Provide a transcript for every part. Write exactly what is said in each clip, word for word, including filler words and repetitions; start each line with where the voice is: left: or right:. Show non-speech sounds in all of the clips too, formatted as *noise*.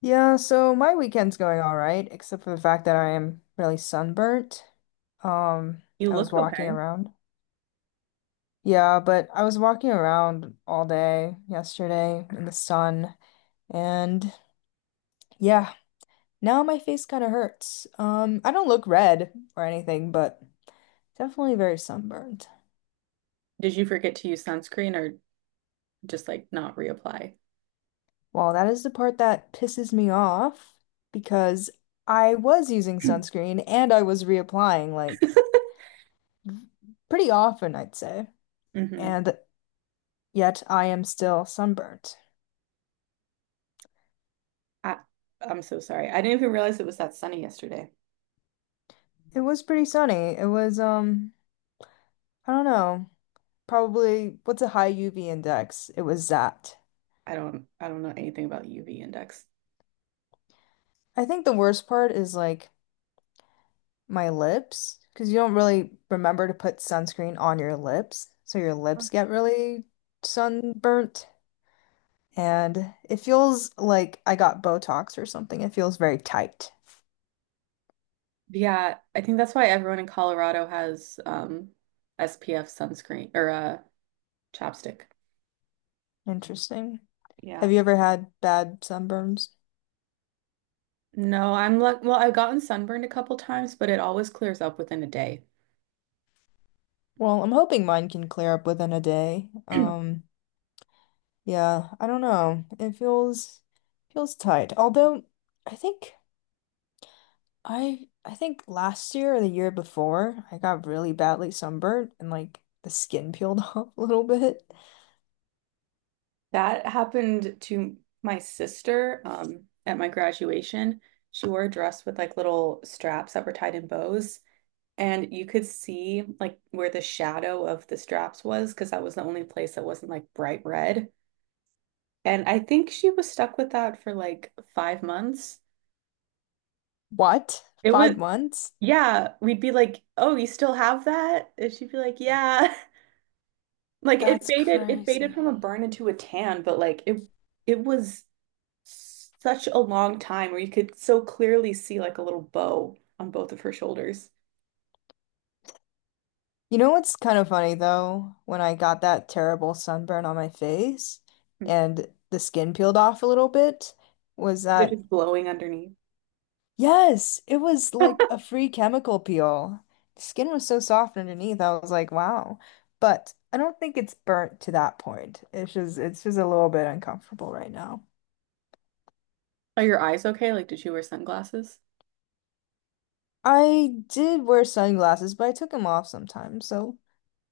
left: Yeah, so my weekend's going all right, except for the fact that I am really sunburnt. Um,
right: You
left: I was
right: look
left: walking
right: okay.
left: around. Yeah, but I was walking around all day yesterday in the sun, and yeah, now my face kind of hurts. Um, I don't look red or anything, but definitely very sunburned.
right: Did you forget to use sunscreen or just like not reapply? *clears throat*
left: Well, that is the part that pisses me off because I was using
right: *laughs*
left: sunscreen and I was reapplying like pretty often, I'd say.
right: hmm
left: And yet I am still sunburnt.
right: I, I'm so sorry. I didn't even realize it was that sunny yesterday.
left: It was pretty sunny. It was, um, I don't know, probably what's a high U V index? It was that.
right: I don't I don't know anything about U V index.
left: I think the worst part is like my lips, because you don't really remember to put sunscreen on your lips, so your
right: Oh.
left: lips get really sunburnt. And it feels like I got Botox or something. It feels very tight.
right: Yeah, I think that's why everyone in Colorado has um S P F sunscreen or uh chapstick.
left: Interesting.
right: Yeah.
left: Have you ever had bad sunburns?
right: No, I'm like, well, I've gotten sunburned a couple times, but it always clears up within a day.
left: Well, I'm hoping mine can clear up within a day.
right: *clears throat*
left: Um, Yeah, I don't know. It feels feels tight. Although I think I I think last year or the year before, I got really badly sunburned and like the skin peeled *laughs* off a little bit.
right: That happened to my sister um, at my graduation. She wore a dress with like little straps that were tied in bows, and you could see like where the shadow of the straps was because that was the only place that wasn't like bright red. And I think she was stuck with that for like five months.
left: What?
right: It was,
left: Five months?
right: yeah, we'd be like, "Oh, you still have that?" And she'd be like, "Yeah." *laughs* Like it
left: That's
right: faded, it faded
left: crazy.
right: from a burn into a tan, but like it, it was such a long time where you could so clearly see like a little bow on both of her shoulders.
left: You know what's kind of funny though? When I got that terrible sunburn on my face
right: Hmm.
left: and the skin peeled off a little bit, was
right: They're
left: that
right: just glowing underneath.
left: Yes, it was
right: *laughs* Are
left: like a free chemical peel. Skin was so soft underneath. I was like, wow. But I don't think it's burnt to that point. It's just it's just a little bit uncomfortable right now.
right: your eyes okay? Like, did you wear sunglasses?
left: I did wear sunglasses, but I took them off sometimes, so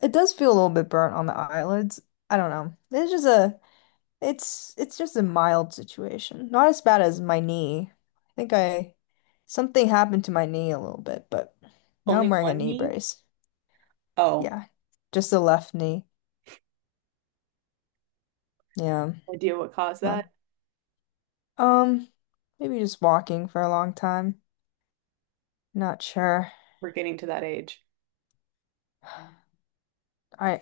left: it does feel a little bit burnt on the eyelids. I don't know. It's just a it's it's just a mild situation. Not as bad as my knee. I think I something happened to my knee a little bit, but now
right: Only
left: I'm wearing a
right: one
left: knee
right: knee?
left: brace.
right: Oh,
left: Yeah, just the left knee. Yeah,
right: no idea what caused
left: not
right: that?
left: um, maybe just walking for a long time. Not sure.
right: We're getting to that age.
left: I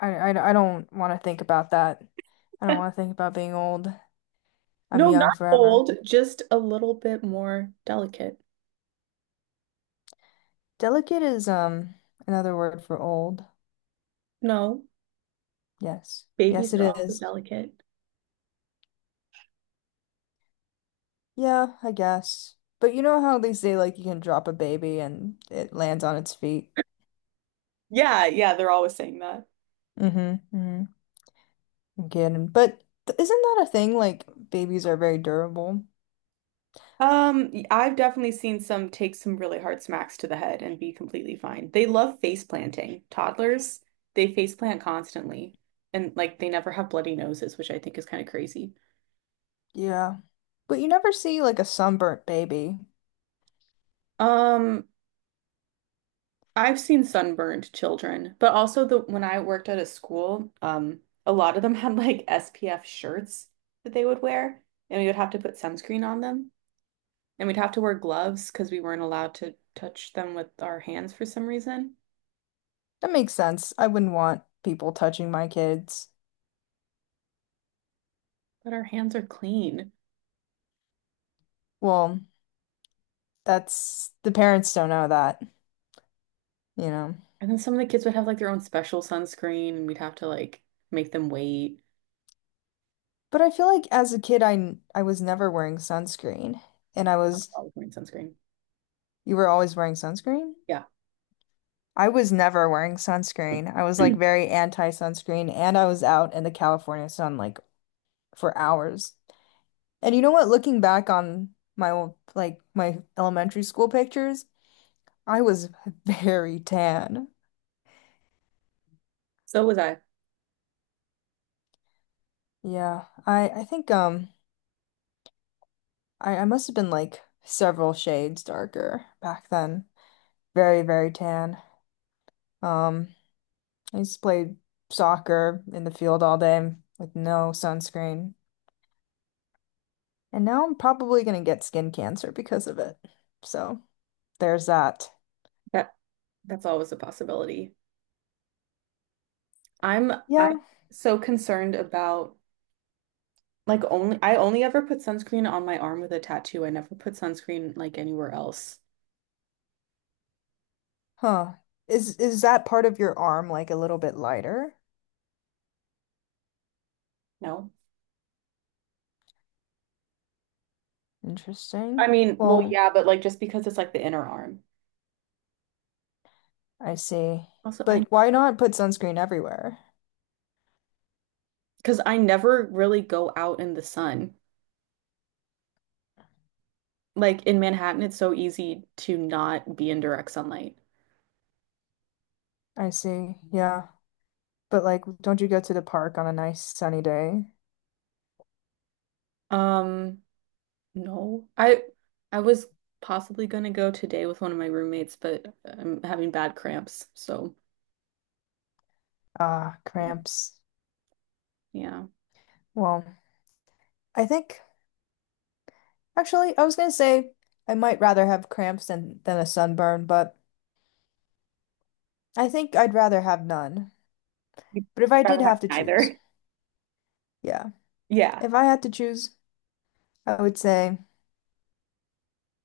left: I I, I don't want to think about that. I don't want
right: *laughs*
left: to think about being old. I'm
right: No,
left: young
right: not
left: forever.
right: old, just a little bit more delicate.
left: Delicate is um another word for old.
right: No,
left: Yes. Yes,
right: babies
left: it
right: are also
left: is.
right: delicate.
left: Yeah, I guess. But you know how they say like you can drop a baby and it lands on its feet.
right: Yeah, yeah, they're always saying that.
left: Mm-hmm. Mm-hmm. i But th- isn't that a thing? Like babies are very durable.
right: Um, y- I've definitely seen some take some really hard smacks to the head and be completely fine. They love face planting. Toddlers, they face plant constantly and like they never have bloody noses, which I think is kind of crazy.
left: Yeah. But you never see like a sunburnt baby.
right: Um, I've seen sunburned children, but also the when I worked at a school, um, a lot of them *laughs* had like S P F shirts that they would wear, and we would have to put sunscreen on them, and we'd have to wear gloves because we weren't allowed to touch them with our hands for some reason.
left: That makes sense. I wouldn't want people touching my kids.
right: But our hands are clean.
left: Well, that's the parents don't know that, you know.
right: And then some of the kids would have like their own special sunscreen, and we'd have to like make them wait
left: But I feel like as a kid, I n- I was never wearing sunscreen, and I was
right: while wearing sunscreen.
left: you were always wearing sunscreen?
right: Yeah.
left: I was never wearing sunscreen. I was like
right: *clears throat*
left: very anti-sunscreen, and I was out in the California sun like for hours. And you know what? Looking back on my old like my elementary school pictures, I was *laughs* very tan.
right: So was I.
left: Yeah, I I think um I I must have been like several shades darker back then. Very, very tan. Um, I used to play soccer in the field all day with no sunscreen. And now I'm probably gonna get skin cancer because of it. So there's that.
right: That that's always a possibility. I'm
left: Yeah.
right: I'm so concerned about like only I only ever put sunscreen on my arm with a tattoo. I never put sunscreen like anywhere else.
left: Huh. Is is that part of your arm like a little bit lighter?
right: No. I
left: Interesting.
right: mean, well,
left: Well,
right: yeah, but like just because it's like the inner arm.
left: I see.
right: Also, I
left: But why not put sunscreen everywhere?
right: because I never really go out in the sun. Like in Manhattan, it's so easy to not be in direct sunlight.
left: I see. Yeah. But like, don't you go to the park on a nice sunny day?
right: Um, No, I I was possibly gonna go today with one of my roommates, but I'm having bad cramps, so
left: Ah, cramps.
right: yeah.
left: Well, I think actually, I was gonna say I might rather have cramps than than a sunburn, but I think I'd rather have none.
right: You'd
left: But if I
right: rather
left: did
right: have
left: have to choose,
right: neither. *laughs*
left: yeah,
right: Yeah.
left: if I had to choose, I would say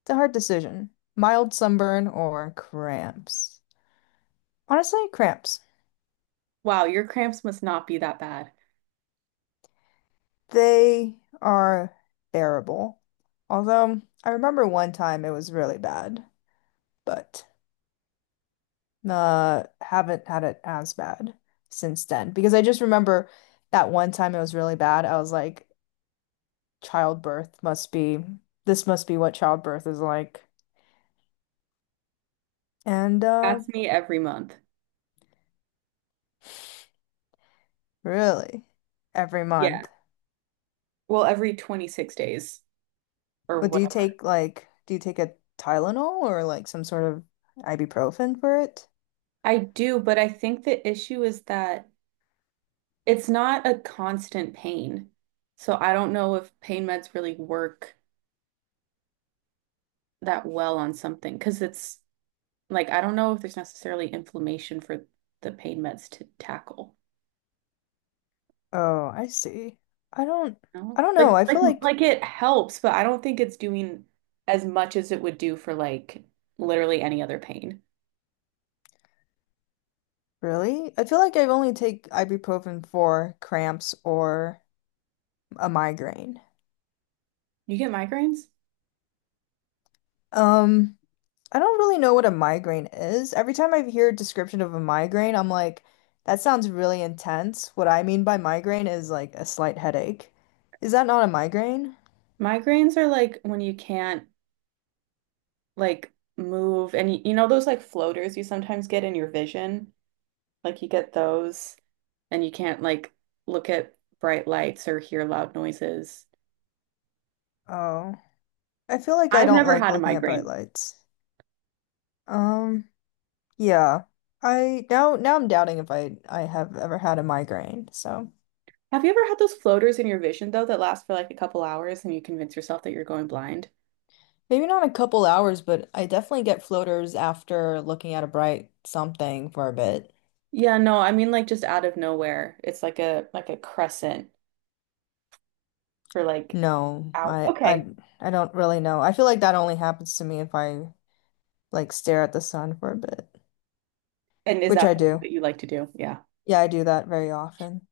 left: it's a hard decision. Mild sunburn or cramps. Honestly, cramps.
right: Wow, your cramps must not be that bad.
left: They are bearable. Although I remember one time it was really bad, but. Uh, haven't had it as bad since then because I just remember that one time it was really bad. I was like, childbirth must be, this must be what childbirth is like. And uh,
right: That's me every month.
left: really, every
right: Yeah.
left: month.
right: Well, every twenty-six days or
left: But do you
right: whatever.
left: take like, do you take a Tylenol or like some sort of ibuprofen for it?
right: I do, but I think the issue is that it's not a constant pain. So I don't know if pain meds really work that well on something because it's like I don't know if there's necessarily inflammation for the pain meds to tackle.
left: Oh, I see. I don't,
right: No?
left: I don't know.
right: Like
left: I
right: like
left: feel like.
right: like it helps, but I don't think it's doing as much as it would do for like literally any other pain.
left: Really? I feel like I only take ibuprofen for cramps or a migraine.
right: You get migraines?
left: Um, I don't really know what a migraine is. Every time I hear a description of a migraine, I'm like, that sounds really intense. What I mean by migraine is like a slight headache. Is that not a migraine?
right: Migraines are like when you can't like move and you, you know those like floaters you sometimes get in your vision? Like you get those and you can't like look at bright lights or hear loud noises.
left: Oh, I feel like I
right: I've
left: don't
right: never
left: like
right: had a
left: looking at bright
right: migraine.
left: lights. Um, yeah. I now now I'm doubting if I I have ever had a migraine, so.
right: Have you ever had those floaters in your vision, though, that last for like a couple hours and you convince yourself that you're going blind?
left: Maybe not a couple hours, but I definitely get floaters after looking at a bright something for a bit.
right: Yeah, no, I mean like just out of nowhere. It's like a like a crescent for like
left: No,
right: out.
left: I I
right: Okay.
left: I don't really know. I feel like that only happens to me if I like stare at the sun for a bit,
right: And is
left: which
right: that
left: I
right: something
left: do.
right: that you like to do? Yeah.
left: Yeah, I do that very often.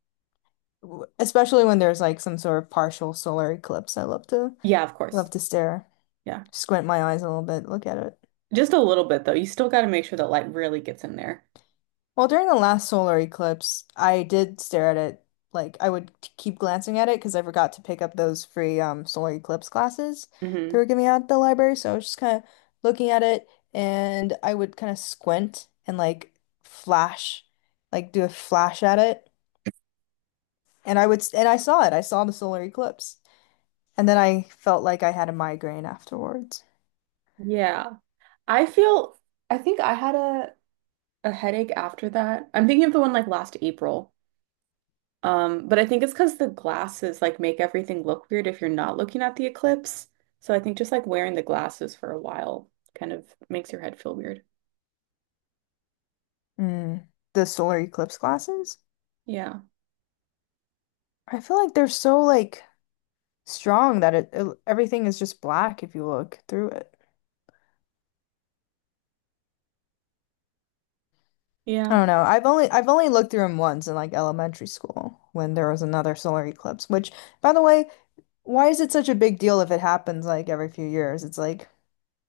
left: W- Especially when there's like some sort of partial solar eclipse. I love to
right: Yeah, of course.
left: love to stare,
right: Yeah.
left: squint my eyes a little bit, look at it.
right: Just a little bit though. You still got to make sure that light really gets in there.
left: Well, during the last solar eclipse, I did stare at it. Like I would t- keep glancing at it because I forgot to pick up those free um solar eclipse classes they
right: Hmm.
left: were giving out at the library. So I was just kind of looking at it and I would kind of squint and like flash, like do a flash at it. And I would s- and I saw it. I saw the solar eclipse. And then I felt like I had a migraine afterwards.
right: Yeah. I feel I think I had a a headache after that. I'm thinking of the one like last April. Um, but I think it's because the glasses like make everything look weird if you're not looking at the eclipse. So I think just like wearing the glasses for a while kind of makes your head feel weird.
left: Mm, the solar eclipse glasses?
right: Yeah.
left: I feel like they're so like strong that it, it everything is just black if you look through it. I
right: Yeah.
left: don't know. I've only I've only looked through them once in like elementary school when there was another solar eclipse, which by the way, why is it such a big deal if it happens like every few years? It's like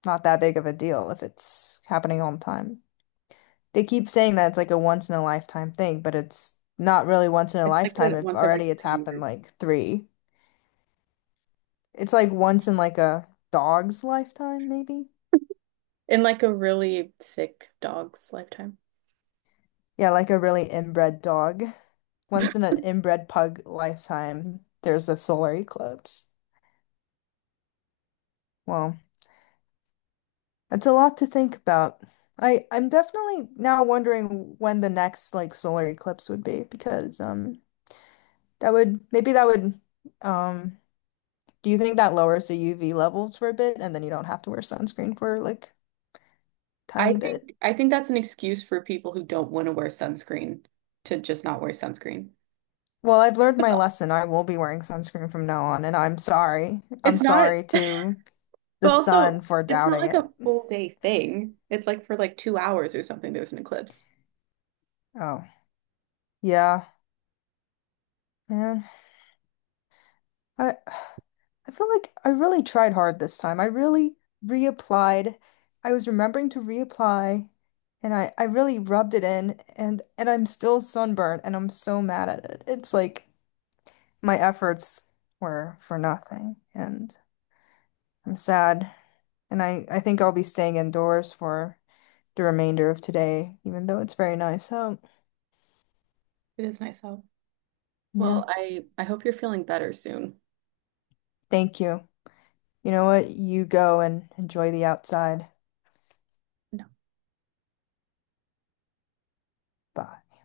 left: not that big of a deal if it's happening all the time. They keep saying that it's like a once in a lifetime thing, but it's not really once in a
right: It's like
left: lifetime
right: that
left: if
right: once every
left: already it's
right: three
left: happened
right: years.
left: like three. It's like once in like a dog's lifetime, maybe?
right: In like a really sick dog's lifetime.
left: Yeah, like a really inbred dog. Once in an inbred pug lifetime, there's a solar eclipse. Well, that's a lot to think about. I I'm definitely now wondering when the next like solar eclipse would be because um that would maybe that would um Do you think that lowers the U V levels for a bit and then you don't have to wear sunscreen for like
right: I
left: tiny bit?
right: think I think that's an excuse for people who don't want to wear sunscreen to just not wear sunscreen.
left: Well, I've learned
right: It's
left: my lesson. I will be wearing sunscreen from now on, and I'm sorry. I'm
right: it's not,
left: sorry to
right: but
left: the sun
right: also
left: for
right: it's not
left: doubting
right: like a
left: it.
right: full day thing. It's like for like two hours or something, there was an eclipse.
left: Oh, yeah, man. I I feel like I really tried hard this time. I really reapplied. I was remembering to reapply, and I I really rubbed it in, and and I'm still sunburned, and I'm so mad at it. It's like my efforts were for nothing, and I'm sad, and I I think I'll be staying indoors for the remainder of today, even though it's very nice So
right: It is nice though.
left: Yeah.
right: Well, I I hope you're feeling better soon.
left: Thank you. You know what? You go and enjoy the outside.
right: No.
left: Bye.